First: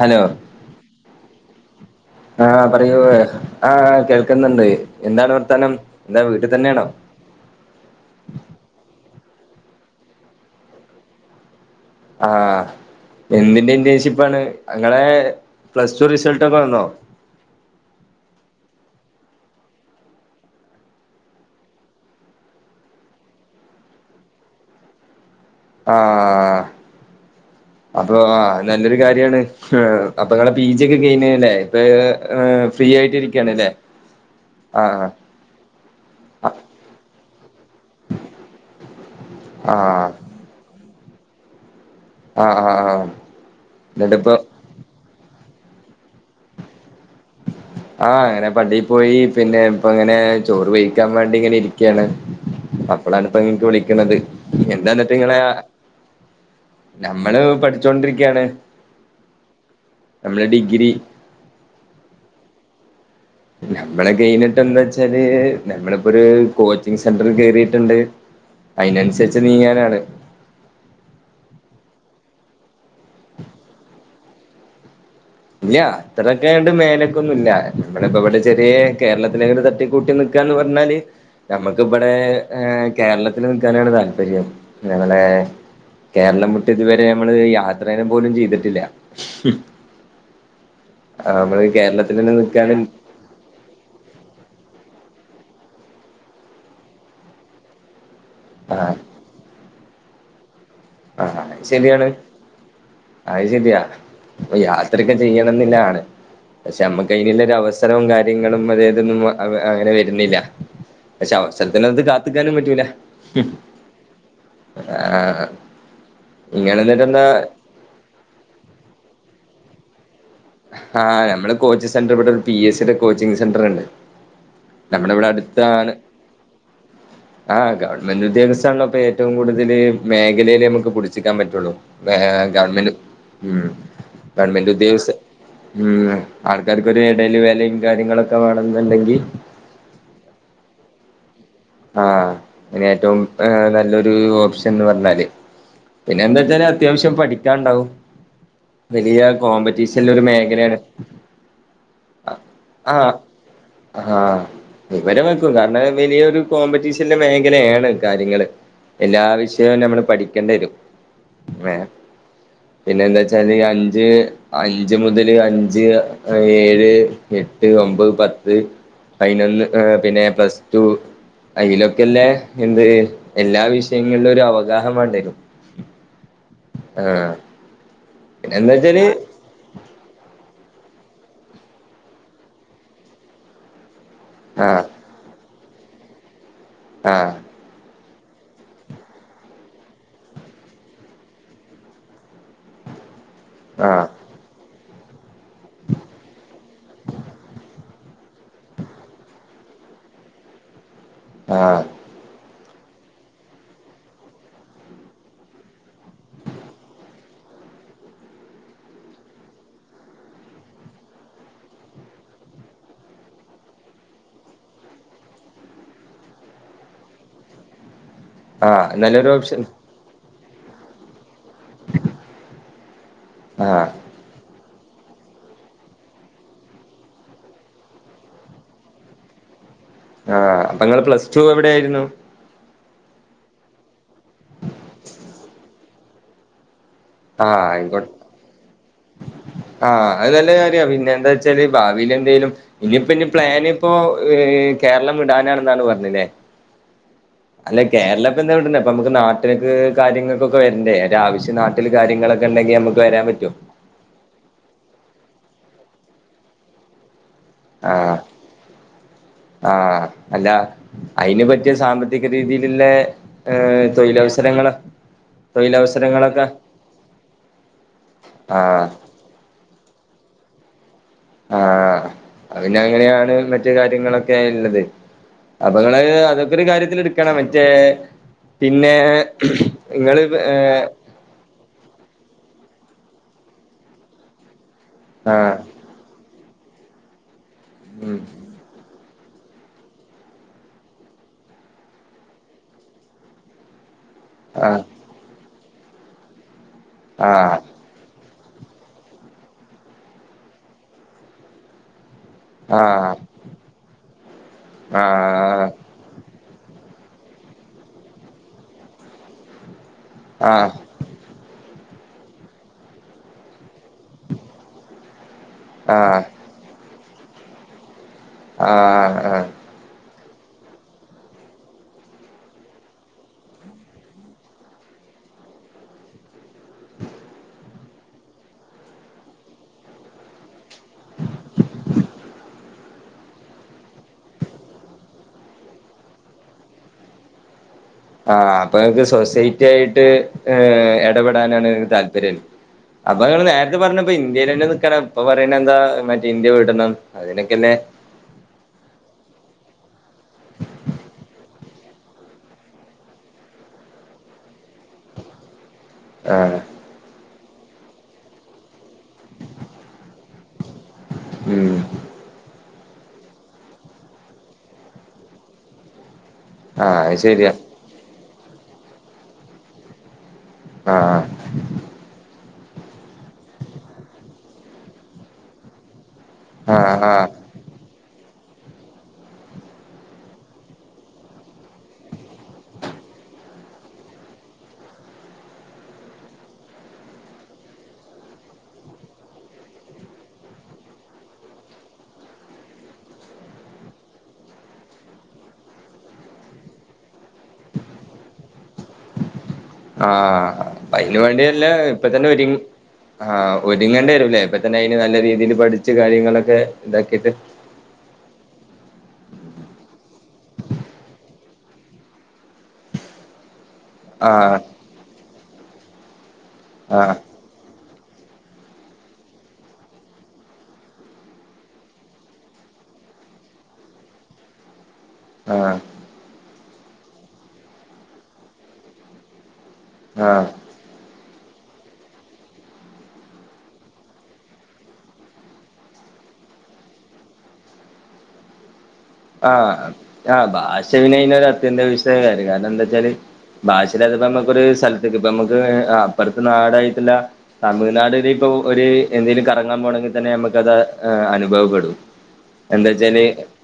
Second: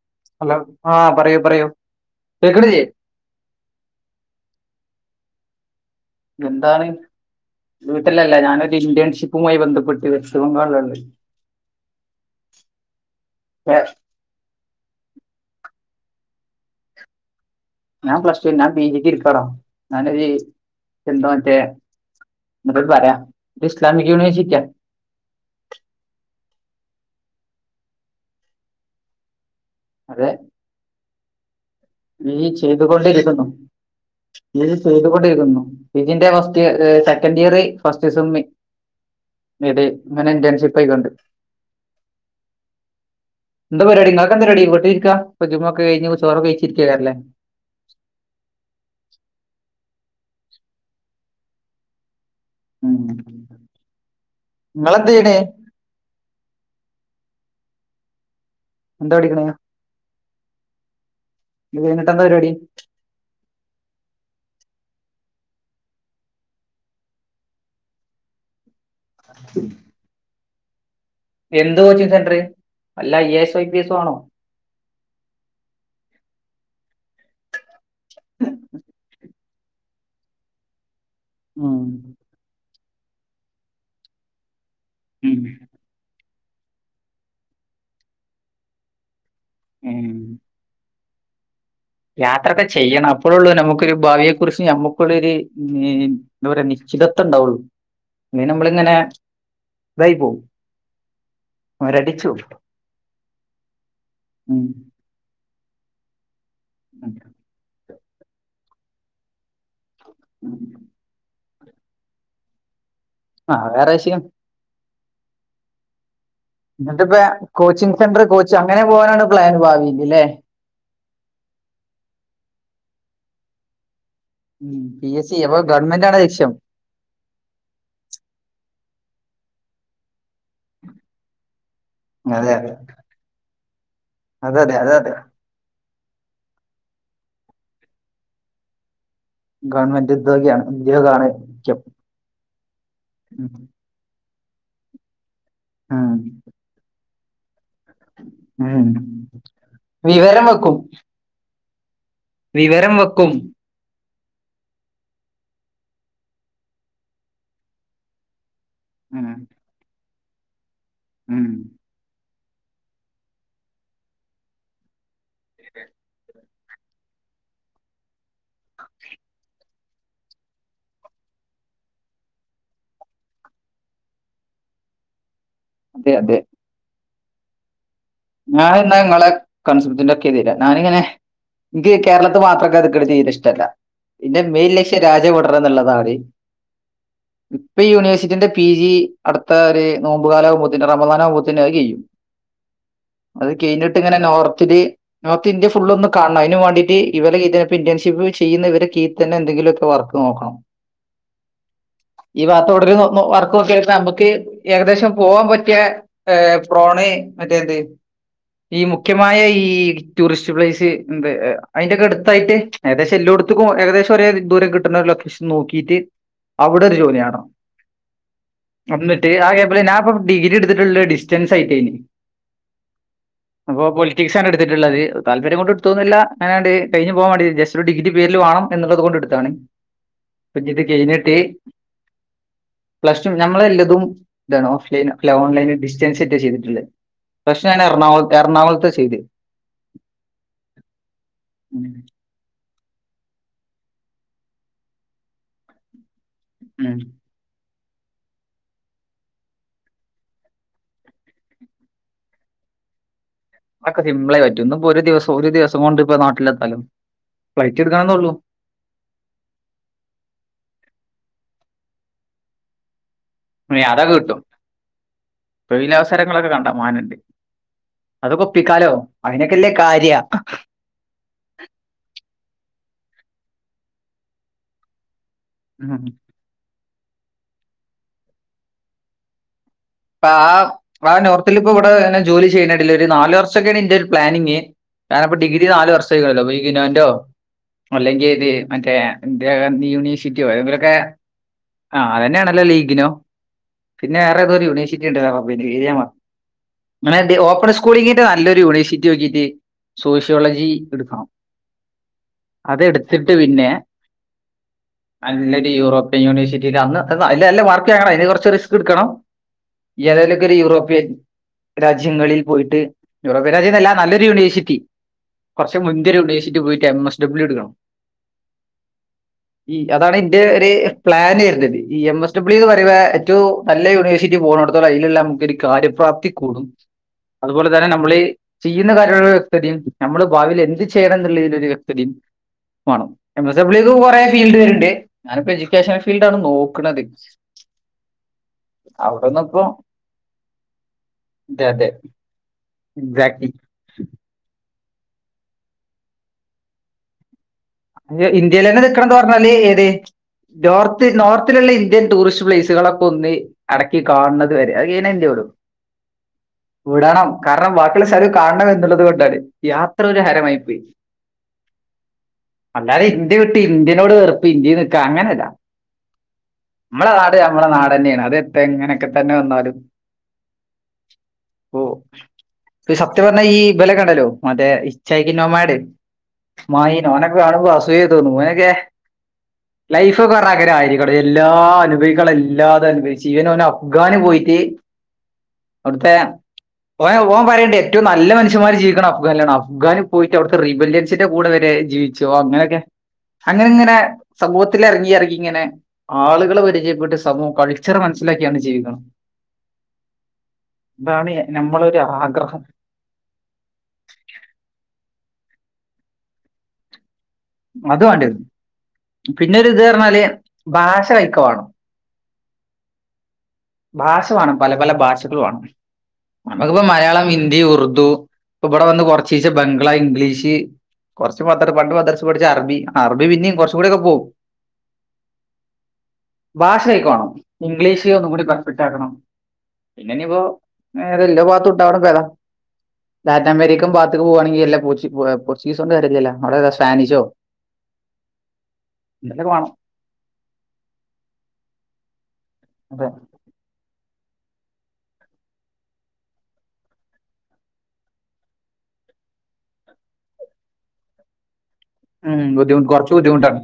Hello ആഹ് പറയൂ പറയൂ ആഹ് കേക്കണില്ലേ പറയൂ ആഹ് കേൾക്കുന്നുണ്ട്. എന്താണ് വർത്താനം എന്താ വീട്ടിൽ തന്നെയാണോ എന്താണ് വീട്ടിലല്ല ഞാനൊരു ഇന്ത്യൺഷിപ്പുമായി ബന്ധപ്പെട്ട് വെസ്റ്റ് ബംഗാളിലാ ള്ളത് ആഹ് എന്തിന്റെ ഏ, ഇന്റേൺഷിപ്പ് ആാണ് ഇങ്ങളെ പ്ലസ് ടു റിസൾട് ഒക്കെ വന്നോ ഞാൻ പ്ലസ് ടു ഞാൻ പി ജി എട്ക്കാട ഞാനൊര് എന്താ മറ്റേ എന്ന പറയാം ഇസ്ലാമിക് യൂനിവെയ്‌സിറ്റി യ ആഹ് അപ്പൊ ആ നല്ലൊരു കാര്യാണ് അപ്പെ ങ്ങ പി ജി ഒക്കെ കഴിഞ്ഞല്ലേ ഇപ്പൊ നീ ഫ്രീ ആയിട്ട് ചെയ്തുകൊണ്ടിരിക്കുന്നു. ഇരിക്കാണ്ല്ലേ ഈ ആഹ് ചെയ്തുകൊണ്ടിരിക്കുന്നു പി ജിന്റെ ആഹ് ഫസ്റ്റ് സെക്കന്റ് ഇയർ ഫസ്റ്റ്സമ്മ് ഇതെ ആഹ് ഇങ്ങനെ ഇൻറൻഷിപ്പയിക്കൊണ്ട് ആഹ് ആഹ് എന്ത പരിപാടി എന്നിട്ടിപ്പോ ഇങ്ങക്കെന്താ പരിപാടി വീട്ടിരിക്ക പ്പ ജുമുഹാ ക്കേ കഴിഞ്ഞി ചോറഴ്ച്ച് ചിരിക്ക ല്ലേ ആഹ് അങ്ങനെ പള്ളി പോയി പിന്നെ ഇപ്പ ഇങ്ങനെ ചോറ് വേഴിക്കാൻ വേണ്ടി ഇങ്ങനെ ഇരിക്കയാണ് ഉം അപ്പളാാണിപ്പ ഇങ്ങക്ക് വിളിക്ക്ണത് നിങ്ങളെന്ത് എന്താന്നിട്ട് ചെയ്യണേ ഇങ്ങളേ നമ്മള് പഠിച്ചോണ്ടിരിക്കയാണ് എന്താ പഠിക്കണെ നമ്മള് ഡിഗ് രി ഇത് കൈഞ്ഞിട്ടെന്താ പരിപാടി നമ്മള് കെയിഞ്ഞിട്ടെന്താച്ചാല് നമ്മള് പ്പൊരു കോച്ചിങ് സെന്ററിൽ കേറിട്ട്ണ്ട് അയിനൻസരിച്ച് നീങ്ങാനാണ് എന്ത് കോച്ചിങ്ങ് സെന്റർ വല്ല I A S I P എസ്സോ ആണോ ഇല്ല അത്രൊക്കെന്ന് മേലേക്കൊന്നും ഇല്ല നമ്മള ഇപ്പ ഇവിടെ ചെറിയ കേരളത്തി പിന്നെയങ്ങനെ തട്ടിക്കൂട്ടി നിക്കാന്ന് പറഞ്ഞാല് ഉം. നമ്മക്കിവടെ ഏ കേരളത്തില് നിൽക്കാനാണ് താല്പര്യം ഞങ്ങളെ ഉം. കേരളം വിട്ട് ഇതുവരെ നമ്മള് യാത്രേനം പോലും ചെയ്തിട്ടില്ല ഉം ആ നമ്മളീ കേരളത്തി യാത്രൊക്കെ ചെയ്യണം അപ്പോയേള്ളൂ നമുക്കൊരു ഭാവിയെ കുറിച്ച് നമുക്കുള്ളൊരു ന്താ പറയാ നിശ്ചിതത്വംണ്ടാവുള്ളു പിന്നെ ആ നമ്മളിങ്ങനെ തായി പോവും ഹാ ഹാ അത് ശെരിയാണ് അയ് ശരിയാ ഉം. യാത്രക്കെ ചെയ്യണം എന്നില്ലാണ്. പക്ഷെ നമ്മുക്ക് ഉം. അതിനുള്ളരവസ്ഥ ത്തരം കാര്യങ്ങളും അതേതൊന്നും അങ്ങനെ വരുന്നില്ല ഉം. പക്ഷെ അവസരത്തിനൊത്ത് കാത്ത്ക്കാനും പറ്റൂല ആഹ് വേറെ വിഷയം ആഹ് എന്നിട്ടിപ്പ ഇങ്ങളെന്നിട്ടെന്താ കോച്ചിങ് സെന്റർ കോച്ച് അങ്ങനെ പോകാനാണ് പ്ലാൻ ഭാവിയില് ല്ലേ ആഹ് നമ്മള് കോച്ചിങ് സെന്ററ് പി എസ് സിയുടെ കോച്ചിംഗ് സെന്റ ർ ണ്ട് ഉം പി എസ് സി അപ്പൊ ഗവൺമെന്റാണോ ലക്ഷ്യം ആഹ് ഗവൺമെന്റ് ഉദ്യോഗസ്ഥാണല്ലോ പ്പ ഏറ്റവും കൂടുതൽ മേഖലയില് നമുക്ക് പിടിച്ചിക്കാൻ പറ്റുള്ളൂ വേറെ അതെ അതെ ഗവൺമെന്റ് ഉം അതെ ഗവൺമെന്റ് അതെ അതെ അതെ ഉദ്യോഗസ്ഥ ഉം ആൾക്കാര് ക്കൊരു എടേല് വെലയും കാര്യങ്ങളൊക്കെ വേണെന്നുണ്ടെങ്കിൽ ഗവൺമെന്റ് ഉദ്യോഗിയാണ് ഉദ്യോഗാണ് മുക്യം ആഹ് ഇനി ഏറ്റവും ഏ നല്ലൊരു ഓപ്ഷൻ എന്ന് പറഞ്ഞാല് ഉം. പിന്നെ എന്താവെച്ച അത്യാവശ്യം പഠിക്കാണ്ടാവും ഉം. വലിയ കോമ്പറ്റീഷണൽ ഒരു വിവരം വെക്കും മേഖലയാണ്. വിവരം ആ വെക്കും ആ വിവരം വെക്കും കാരണം വെലിയൊരു കോമ്പറ്റീഷനിള്ള മേഖലയാണ് കാര്യങ്ങള് ഉം എല്ലാ വിഷയവും നമ്മള് പഠിക്കേണ്ടിരും. ഉം പിന്നെന്താച്ചാല് അഞ്ച് അഞ്ച് മുതൽ നാല് അഞ്ച് ഏഴ് എട്ട് ഒമ്പത് പത്ത് പയിനൊന്ന് പിന്നെ പ്ലസ് ടു അയിലൊക്കെല്ലേ എന്ത് എല്ലാ വിഷയങ്ങളിലും ഒരു അവഗാഹം വേണ്ടേ അതെ അതെ ആഹ് പിന്നെ എന്താ വെച്ചാല് ഞാനെന്താങ്ങളെ കൺസെപ്റ്റിന്റെയൊക്കെയെതിരാ ഞാനിങ്ങനെനിക്ക് കേരളത്ത്ല് മാത്രമൊക്കെ കെടക്കണ ചെയ്തി ഇഷ്ടമല്ല. പിന്നെ മെയിൻ ആഹ് ലക്ഷ്യം രാജ്യം വിടണമെന്നുള്ളതാണ്. ആഹ് ഇപ്പ യൂണിവേഴ്സിറ്റിന്റെ പി ജി അടുത്ത ഒരു നോമ്പുകാലാവകുമ്പത്തെനും റമബനാനകുമ്പത്തേനും അത് കെയ്യും. അത് ആഹ് കഴിഞ്ഞിട്ടിങ്ങനെ നോർത്തില് നോർത്ത് ഇന്ത്യ ഫുൾ ഒന്ന് കാണണം അയിന് വേണ്ടിട്ട് ഇവരെ ഇന്ത്യൻഷിപ്പ് ചെയ്യുന്ന ഇവരെ നകീയില് എന്തെങ്കിലുമൊക്കെ വർക്ക് നോക്കണം. ആഹ് ഈ ഭാഗത്തോടൊരു വർക്ക്‌ നോക്കിയിട്ട് നമുക്ക് ഏകദേശം പോവാൻ പറ്റിയ പ്രോണ മറ്റേത് ഈ മുഖ്യമായ ഈ ടൂറിസ്റ്റ് പ്ലേസ് എന്ത് അയിന്റെയൊക്കെ അടുത്തായിട്ട് ഏകദേശം എല്ലോടത്ത്ക്കും ഏകദേശം ഒരേ ദൂരം കിട്ടുന്ന ഒരു ലൊക്കേഷൻ നോക്കിട്ട് അവിടെ ഒരു ജോലിയാണം ആഹ് നല്ലൊരു എന്നിട്ട് ഓപ്ഷൻ ആകെപ്പെ ഞാപ്പോ ഡിഗ്രി എടുത്തിട്ടുള്ള ഡിസ്റ്റൻസ് ആയിട്ടേനി അപ്പോ ആഹ് ആ പോയില്ലേ ഫിസിക്സ് ആണ് എടുത്തിട്ടളളത് താൽല്പര്യം കൊണ്ട് എടുത്തോന്നല്ല അങ്ങനാണ്ട് കഴിഞ്ഞു പോവാൻ വാണ്ടി ജസ്റ്റ് ഒരു ഡിഗ്രി പേരിൽ വേണം എന്നുള്ളത് കൊണ്ട് എടു ത്താണ് ആഹ് അപ്പൊ ഇപ്പത് നിങ്ങള് പ്ലസ് കഴിഞ്ഞിട്ട് ടു എവിടെയായിരുന്നു പ്ലസ് ടു ഞമ്മൾ എല്ലതും ഇതാണ് ഓഫ്ലൈൻ അല്ല ഓൺലൈന് ഡിസ്റ്റൻസായിട്ട ചെയ്തിട്ടുള്ളത്. ആഹ് പക്ഷെ ഞാൻ ആയിക്കോട്ടെ എറണാകു എറണാകുളത്ത് ചെയ്ത് ആഹ് അത് നല്ല കാര്യാ പിന്നെ എന്താ വെച്ചാല് ഉം. ഭാവിൽ എന്തെലും ഇനിയിപ്പോ ഇനി പ്ലാനിപ്പോ കേരളം വിടാനാണെന്നാണ് പറഞ്ഞില്ലേ? ഉം അല്ലാ കേരള ഇപ്പൊ എന്നാവിടന്നേ അപ്പൊ നമുക്ക് നാട്ട്ക്ക് കാര്യങ്ങൾക്കൊക്കെ വരണ്ടേ ഒര ആവശ്യം നാ കാര്യങ്ങളൊക്കെ ഉണ്ടെങ്കി നമുക്ക് വരാൻ പറ്റോ അതൊക്കെ സിമ്പിളായി പറ്റും ഇന്ന് ഇപ്പോ ഒരു ദിവസം ഒരു ദിവസം കൊണ്ട് ഇപ്പ നാട്ടിലെത്താലോ ഫ്ലൈറ്റ് ആഹ് എടുക്കണന്നൊള്ളൂ. ആഹ് അല്ല അയിന് പറ്റിയ സാമ്പത്തിക രീതിയിസല് ല്ലേ ഇനി ഏഹ് അതൊക്കെ കിട്ടും തൊഴിലവസരങ്ങൾ തൊഴിലവസരങ്ങളൊക്കെ അതൊക്കെ ആഹ് ഒപ്പിക്കാലോ അയിനൊക്കെല്ലേ കാര്യാ ആ അഹ് പിന്നെ അങ്ങനെയാണ് മറ്റേ കാര്യങ്ങളൊക്കെ ഉള്ളത് അപ്പൊ ഇങ്ങള് ഉം. അതൊക്കെ ഒരു കാര്യത്തില് എടുക്കണം മറ്റേ പിന്നെ ഇങ്ങള് അപ്പാ ഏഹ് ആ നോർത്തിൽ ഇപ്പം ഇവിടെ ഇങ്ങനെ ജോലി ചെയ്യണേ കണ്ടില്ലേ ഒരു നാല് വർഷൊക്കേണ് ഇന്റെ ഒരു പ്ലാനിങ്. ഞാനിപ്പോ ആഹ് ഡിഗ്രി നാല് വർഷമായിക്ക്ണല്ലോ ഇഗ്ന്നോന്റൊ ഉം അല്ലെങ്കിൽ ഇത് മറ്റേ ഇന്ദിരാഗാന്ധി യൂണിവേഴ്സിറ്റിയോ എതെങ്കിലുമൊക്കെ ആ അതന്നെയാണല്ലോ ഇഗ്ന്നോ പിന്നെ വേറെതോരു ആഹ് യൂണിവേഴ്സിറ്റി ഉണ്ടല്ലോ [unintelligible] ആഹ് ഓപ്പൺ സ് സ്കൂള് കഴിഞ്ഞിട്ട് നല്ലൊരു യൂണിവേഴ്സിറ്റി നോക്കിട്ട് സോഷ്യോളജി എടുക്കണം. ആഹ് അതെടുത്തിട്ട് പിന്നെല് ആഹ് നല്ലൊര് യൂറോപ്യൻ യൂണിവഴ്സിറ്റിയില് അന്ന് അല്ല നല്ല മാർക്ക് വങ്ങണം അയിന് കുറച്ച് റിസ്ക് എടുക്കണം. ഇയ്യ് ഏതായലുമൊക്കെ ഒരു ആഹ് യൂറോപ്യൻ രാജ്യങ്ങളിൽ പോയിട്ട് യൂറോപ്യൻ രാജ്യന്നല്ല നല്ലൊരു യൂണിവേഴ്സിറ്റി കുറച്ച് മുൻന്ത്യൊരു ആഹ് യൂണിവേഴ്സിറ്റി പോയിട്ട് എം എസ് ഡബ്ല്യൂ എടുക്കണം ആഹ് ആഹ് ഈ അതാണ് ഇന്റെ ഒരു പ്ലാന് വരുന്നത് ഈ എം എസ് ഡബ്ലിയു എന്ന് പറയ്മ്പോ ഏറ്റവും നല്ല യൂണിവേഴ്സി റ്റി പോണടത്തോളം അയ്ല്ള്ളെ നമുക്കൊര് കാര്യ പ്രാപ്തി കൂടും അതുപോലെത ന്നെ നമ്മള് ചെയ്യുന്ന കാര്യത്തോടുള്ള ഒരു വ്യക്തതയും നമ്മള് ഭാവിൽ എന്ത് ചെയ്യണം എന്നുള്ളതിൽ ഒരു വ്യക്തതയും വാണം എം എസ് ഡബ്യൂക്ക് കുറെ ഫീൽഡ് വെര്ണ്ട് ഞാനിപ്പോ എഡ്യൂക്കേഷൻ ഫീൽഡാണ് നോക്ക്ണത് ആഹ് അപ്പൊ ങ്ങക്ക് ഇപ്പൊ സൊസൈറ്റി ആയിട്ട് ഏഹ് എടപെടാനാണ് താല്പര്യം ല്ലേ തെ അപ്പങ്ങള് നേരത്തെ പറഞ്ഞപ്പ ഇന്ത്യയിൽ തന്നെ നിക്കാനാ ഇപ്പൊ പറയണ എന്താ മറ്റേ ഇന്ത്യ വീടണം അതിനൊക്കെന്നെ ജ്ജ് ഇന്ത്യയിലെന്നെ നിൽക്കണംന്ന് പറഞ്ഞാല് ഏത് നോർത്ത് നോർത്തിലുള്ള ഇന്ത്യൻ ടൂറിസ്റ്റ് പ്ലേസുകളൊക്കൊന്ന് അടക്കി കാൺണത് വരെ അഹ് കഴിഞ്ഞാ ഇന്ത്യ വിടും ആഹ് വിടണം കാരണം വാക്കിള്ള സ്ഥലം കാണണം എന്നുള്ളത് കൊണ്ടാണ് യാത്ര ഒരു ഹാരമായി പോയി ഉം അല്ലാതെ ഇന്ത്യ വിട്ട് ഇന്ത്യനോട് വെറ്പ്പ് ഇന്ത്യയിൽ നിക്ക അങ്ങനല്ലാ ആഹ് മ്മളെ അത് നാട് ശരിയാ അമ്മളെ നാടെന്നെണ് അത് എപ്പ എങ്ങനെക്കെതന്നെ വന്നാലും ആഹ് പ്പോ സത്യം പറഞ്ഞാ ഈ ബലൊക്കണ്ടല്ലോ മറ്റേ ഇച്ചായിക്ക്നോമ്മാട് മ ആഹ് ആഹ് കാണുമ്പോ അസൂയ തോന്നും ഓനൊക്കെ ലൈഫൊക്കെ പറഞ്ഞ അങ്ങനെ ആയിരിക്കണം എല്ലാ അനുഭവിക്കാൻ ഉള്ള എല്ലാതും അനുഭവിച്ച് ഇവന് ഓന് അഫ്ഗാന് പോയിറ്റ് അവ്ട്ത്തെ ഓൻ ഓൻ പറീണ്ട് ഏറ്റവും നല്ല മനുഷ്യമാർ ജീവിക്കണത് അഫ്ഗാനാലിലാണ് അഫ്ഗാന് പോയിട്ട് അവിടുത്തെ റിബല്യൻസിന്റെ കൂടെ വരെ ജീവിച്ചോ ഒ അങ്ങനൊക്കെ അങ്ങനെ ഇങ്ങനെ സമൂഹത്തിൽ എറങ്ങി എറങ്ങി ഇങ്ങനെ ആളുകളെ പരിചയപ്പെട്ട് സമൂഹം കൾച്ചറ് മനസ്സിലാക്കിയാണ്ട് ജീവിക്കണം ആഹ് അയ്‌ന് അതാണ് വാണ്ടിയല്ലേ നമ്മളെ ഒരു ഇപ്പതന്നെ ഒരുങ്ങ് ആഗ്രഹം ആഹ് ഒരുങ്ങണ്ടെരും ല്ലെ ഇപ്പത്തന്നെ അയിന് നല്ല രീതിയിൽ പഠിച്ച് കാര്യങ്ങളൊക്കെ ഇതാക്കിട്ട് അത് വാണ്ടിയെരും പിന്നെരു ഇത് പറഞ്ഞാല് ഭാഷ കയ്‌ക്കെവാണം ഭാഷ വാണം. ആഹ് പല പല ഭാഷകള് വാണം. നമുക്കിപ്പോ ആഹ് മലയാളം, ഹിന്ദി, ഉർുദു, ഇപ്പ ബടെ വന്ന് കൊർച്ചീച്ചെ ബംഗ്ല, ഇംഗ്ലീഷ് കൊറച്ച് മദ്ര പണ്ട് മദ്രസ പഠിച്ച അറബി അറബി പിന്നെയും കുറച്ച് കൂടെക്കെ പോവും. ആഹ് ഭാഷ കൈക്കെ വാണം ഇംഗ്ലീഷ് ഒന്നും കൂടി പെർഫെക്റ്റ് ആക്കണം. പിന്നെനിപ്പോ ആഹ് നേരെല്ലാഭാത്തുണ്ടാവ്ണപ്പേതാ ലാറ്റിന അമേരിക്കം ഭാത്ത്ക്ക് പോവാണെങ്കിൽ എല്ല പോർച്ചു പൊ എഹ് പോർച്ചുഗീസോണ്ട് കാര്യ ഇല്ലല്ലോ അവിടെ ഏതാ സ്പാനിഷോ [inaudible] എന്തെല്ലാം ആഹ് വേണം ആഹ് ഭാഷ പിന്നെ അയ്നൊരു അത്യന്താഭേശിക കാര്യാണ് അതെ അതെന്താച്ചാല് ഭാഷഇല്ലാതെ പ്പമ്മക്കൊര് സ്ഥലത്തേക്ക് ഇപ്പ മ്മക്ക് അപ്പുറത്തെ നാടായിട്ട്ള്ള തമിഴ്നാടില് ഇപ്പൊ ഒരു എന്തെങ്കലും കറങ്ങാൻ പോകണമെങ്കിൽ തന്നെ നമ്മുക്ക് അത് അനുഭവപ്പെടും. ഉം ബുദ്ധിമു കൊറച്ചു എന്താച്ചാല് ബുദ്ധിമുട്ടാണ്.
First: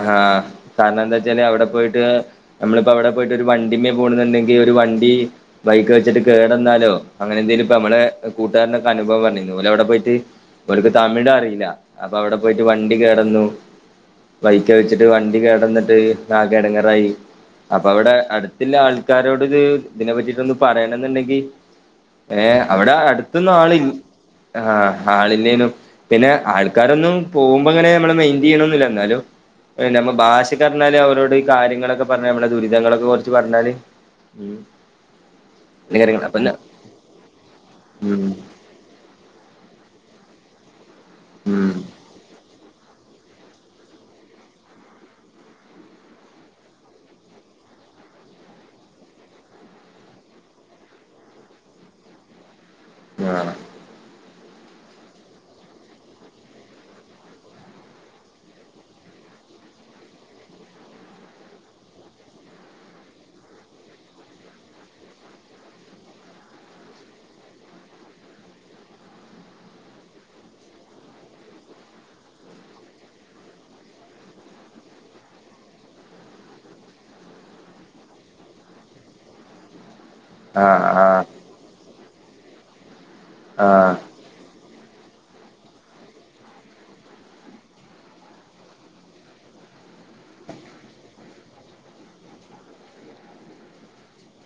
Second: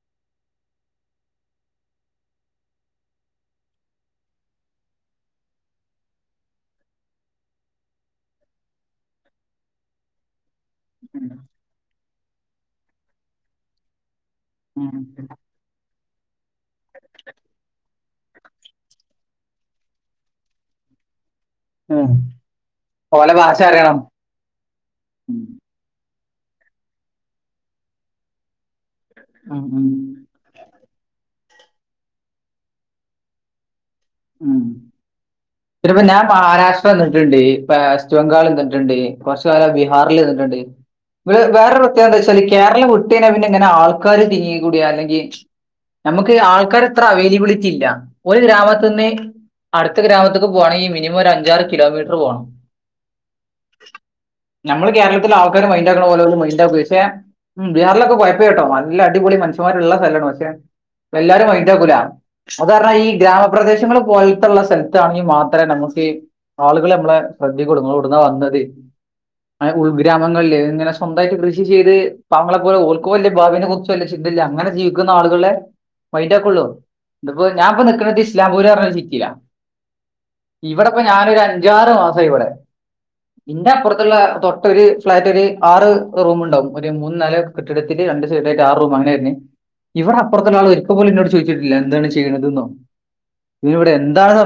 ആഹ് കാരണന്താച്ചാല് അവിടെ പോയിട്ട് നമ്മളിപ്പോ അവിടെ പോയിട്ട് ഒരു വണ്ടിമ്മേ പോണ്ന്ന്ണ്ടെങ്കി ഒരു വണ്ടി വൈക്കെ വെച്ചിട്ട് കേടെന്നാലോ അങ്ങനെന്തെലും ഇപ്പ മ്മളെ കൂട്ടാരനൊക്കെ അനുഭവം പറഞ്ഞിന്നു ഓല് അവ്ടെ പോയിറ്റ് ഓല്ക്ക് ഉം, തമിഴ് അറീല്ല അപ്പൊ അവിടെ പോയിട്ട് വണ്ടി കേടന്നു വഴിക്കെവെച്ചിട്ട് ഉം, വണ്ടി കേടെന്ന്ട്ട് ആകെ എടങ്ങേറായി. അപ്പൊ അവിടെ അടുത്തുള്ള ആൾക്കാരോട് ഇത്‌ ഇതിനെ പറ്റിറ്റൊന്ന് പറയണം ന്ന്ണ്ടെങ്കി ഉം. ഏഹ് അവിടെ ഓലെ ഭാഷ അട്ത്തൊന്നാളി അറിയണം ആഹ് ഉം, ആളില്ലേനും പിന്നെ ആൾക്കാരൊന്നും പോവുമ്പങ്ങനെ ഞമ്മളെ മെയിന്റ് ചെയ്യണന്നില്ല. ന്നാലും ഉം, പിന്നെ ഉം, നമ്മ ഭാഷക്കെ അറിഞ്ഞാല് അവരോട് ഈ കാര്യങ്ങളൊക്കെ പറഞ്ഞാൽ നമ്മുടെ ദുരിതങ്ങളൊക്കെ കൊറച്ച് പറഞ്ഞാല് ഉം നല്ല പ്പ ഞാൻ കാര്യങ്ങളാ അപ്പ മഹാരാഷ്ട്ര വന്നിട്ടുണ്ട് വെസ്റ്റ് ഉം ബംഗാൾ വന്നിട്ടുണ്ട് കുറച്ചുകാലം ബിഹാറിൽ നിന്നിട്ടുണ്ട്. ഉം വേറൊരു പ്രത്യേകത എന്താ വച്ചാൽ കേരളം വിട്ട് കുട്ടീനെ പിന്നെ ഇങ്ങനെ ആൾക്കാര് തിങ്ങികൂടിയാ അല്ലെങ്കിൽ നമ്മുക്ക് ആൾക്കാർ എത്ര അവൈലബിളിറ്റി ഇല്ല ഒരു ഗ്രാമത്തിന്ന് അടുത്ത ഗ്രാമത്തി പോണെങ്കിൽ മിനിമം അഞ്ചാറ് കിലോമീറ്റർ പോണം. ആഹ് നമ്മള് കേരളത്തിൽ ആൾക്കാര് മൈണ്ടാക്കണ പോലും മൈന്റാക്കുക പക്ഷേ ഉം ബിഹാറിലൊക്കെ പോയപ്പം കേട്ടോ അല്ല അടിപൊളി മനുഷ്യമാരുള്ള സ്ഥലമാണ് പക്ഷേ എല്ലാവരുംമൈന്റ് ആക്കൂലഅത് കാരണം ഈ ഗ്രാമപ്രദേശങ്ങൾ പോലത്തുള്ള സ്ഥലത്താണ് മാത്രമേ നമ്മുക്ക് ആളുകൾ നമ്മളെ ശ്രദ്ധ കൊടു കൊടുങ്ങാ ങ്ങള് എവിടെന്നാവന്നത്. ഉൾഗ്രാങ്ങളില് ഇങ്ങനെ സ്വന്തമായിട്ട് കൃഷി ചെയ്ത് പാ വങ്ങളെപോലെ ഓൾക്ക് വല്ലിയ ഭാവിനെ കു ചിന്തയില്ല അങ്ങനെ ജീവിക്കുന്ന ആളുകളെ മെന്റാക്കുള്ളു. ഇപ്പോ ഞാനിപ്പ നിക്കണേഇസ്ലാം പൂല് എന്ന് പറഞ്ഞ സിറ്റിയിലാ ആഹ് ഇവിടിപ്പംഞാനൊരു അഞ്ചാറ് മാസം ഇവിടെ ആഹ് ഇന്റെ ആഹ് അപ്പുറത്തുള്ള തൊ ഒരു ഫ്ളാറ്റ് ഒരു ആറ് റൂം ഉണ്ടാവും ഒരു മൂന്ന് നാല് കെട്ടിടത്തില് രണ്ട് സൈഡായിട്ട് ആറ് റൂം അങ്ങനെരുന്നു ഇവിടെ അപ്പുറത്തുള്ള ആൾ ഒരിക്ക പോലും എന്നോട് ചോദിച്ചിട്ടില്ല എന്താണ് ചെയ്യണത് എന്നോ നീ ഇവിടെ എന്താണ്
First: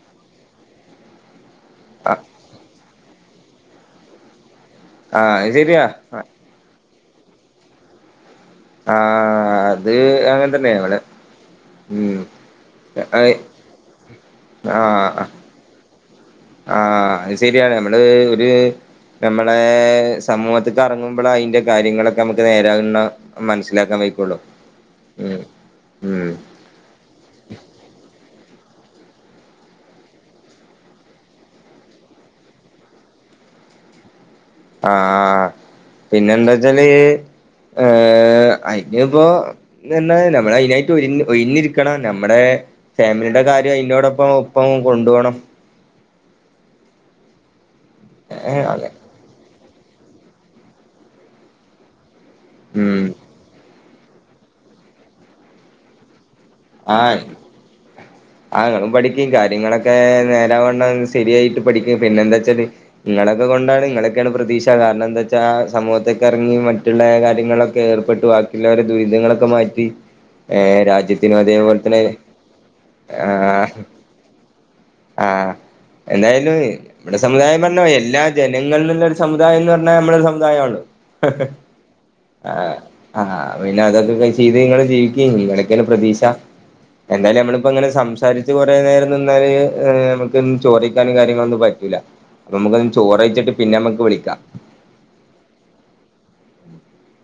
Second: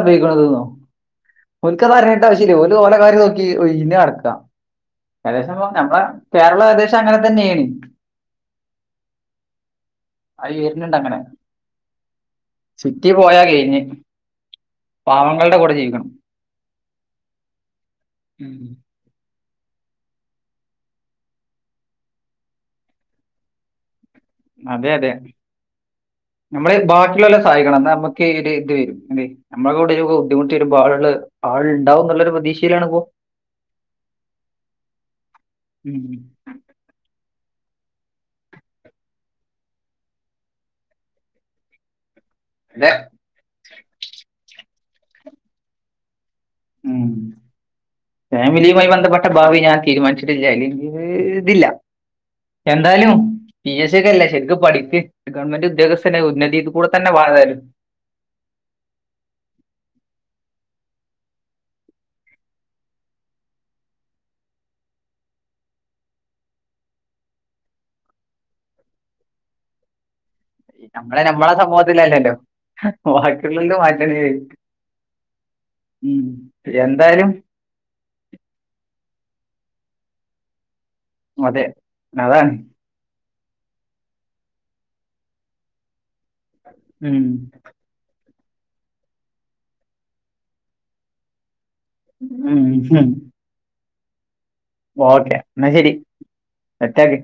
ഓര്ക്ക് അതറിയണ്ട് ആവശ്യല്ല അവര്ക്ക് അവരെ കാര്യം നോക്കി ഒഴിഞ്ഞ് നടക്കാം ആഹ് അത് ഏകദേശം ശരിയാ നമ്മടെ ആഹ് കേരളം ഏകദേശം അങ്ങനെ തന്നെയാണ്. ആ അത് അത് അങ്ങനെത്തന്നെയാണ്. വരുന്നുണ്ട് ഇവിടെ അങ്ങനെ ഉം സിറ്റി പോയാ കഴിഞ്ഞ് അ ആഹ് പാവങ്ങളുടെ കൂടെ ജീവിക്കണം. ആഹ് അയ് ശരിയാണ് നമ്മള് ഒരു നമ്മളെ, സമൂഹത്ത്ക്ക് ഇറങ്ങുമ്പളാ അയിന്റെ കാര്യങ്ങളൊക്കെ നമുക്ക് നേരാകുന്ന. - മനസ്സിലാക്കാൻ വയ്ക്കൊള്ളൂ. അതെ അതെ. നമ്മള് ബാക്കിയുള്ളോ ലെ സഹായിക്കണം. ന്നാ നമ്മുക്ക് ഇത് ഇത് വരും. അല്ലെ- നമ്മളെവ്ടൊരു ബുദ്ധിമുട്ടു വരുമ്പോൾ ആളാള് ആൾുണ്ടാവും ന്നുള്ളരു പ്രതീക്ഷയിലാണ് ഇപ്പോ. ആ. ഉം. പിന്നെന്താച്ചാല്, ഏ. അയിന് ഇപ്പൊ, നമ്മൾ അയിനായിട്ട് ഒ ഒയ്ഞ്ഞിരിക്കണം. നമ്മടെ അതെ ഫാമിലിയുടെ കാര്യം, അയിന്റോടൊപ്പം ഒപ്പം കൊണ്ടോണം. ഉം. ഏഹ് ഫാമിലിയുമായി അതെ ബന്ധപ്പെട്ട ഭാവി ഞാൻ തീരുമാനിച്ചു. ട്ടില്ലഇതില്ല. ഉം എന്താലും. പി എസ് സി ഒക്കെല്ലെ ശരിക്കും പഠിക്ക്. ഗവൺമെന്റ് ഉദ്യോഗസ്ഥനെ ഉന്നതി - അഹ ആ ങ്ങളും പഠിക്കി. കാര്യങ്ങളൊക്കെ നേര വണ്ണം ശരിയായിട്ട് പഠിക്ക്. പിന്നെ എന്താച്ചാല്. ങ്ങളൊക്കെ കൊണ്ടാണ്, നിങ്ങളൊക്കെയാണ് പ്രതീക്ഷ. കാരണം എന്താ വെച്ചാ സമൂഹത്തേക്കെറങ്ങി മറ്റുള്ള കാര്യങ്ങളൊക്കെ. - ഒ ഏർപ്പെട്ട്, ബാക്കിയുള്ളവരെ ദുരിതങ്ങളൊക്കെ മാറ്റി. ഏ, രാജ്യ- മ്മളെ സമൂഹത്തിലല്ലല്ലോ? ബാക്കിള്ളോൽത് മാന്യതയു - ആഹ. എന്തായാലും നമ്മടെ എന്തായാലും സമുദായം പറഞ്ഞോ എല്ലാ- ജനങ്ങളുന്നൊരു സമുദായംന്ന് പറഞ്ഞാ നമ്മള സമുദായാണ്. അതെ അതാണ് ആ ആ പിന്നെ അതൊക്കെ ചെയ്ത് നിങ്ങള് ജയിക്കി. നിങ്ങളൊക്കേണ് പ്രതീക്ഷ. ഉം. എന്തായാലും നമ്മളിപ്പോ ഇങ്ങനെ സംസാരിച്ച് കുറ നേരം നിന്നാല്- നമുക്ക് ചോറയിക്കാനും കാര്യങ്ങളൊന്നും പറ്റൂല. അപ്പൊ നമുക്ക ഉം. ചോറയ്ച്ചിട്ട് പിന്നെ നമ്മക്ക് വിളിക്കാം ഓക്കെ. എന്നാ ശരി. സെറ്റാക്ക്.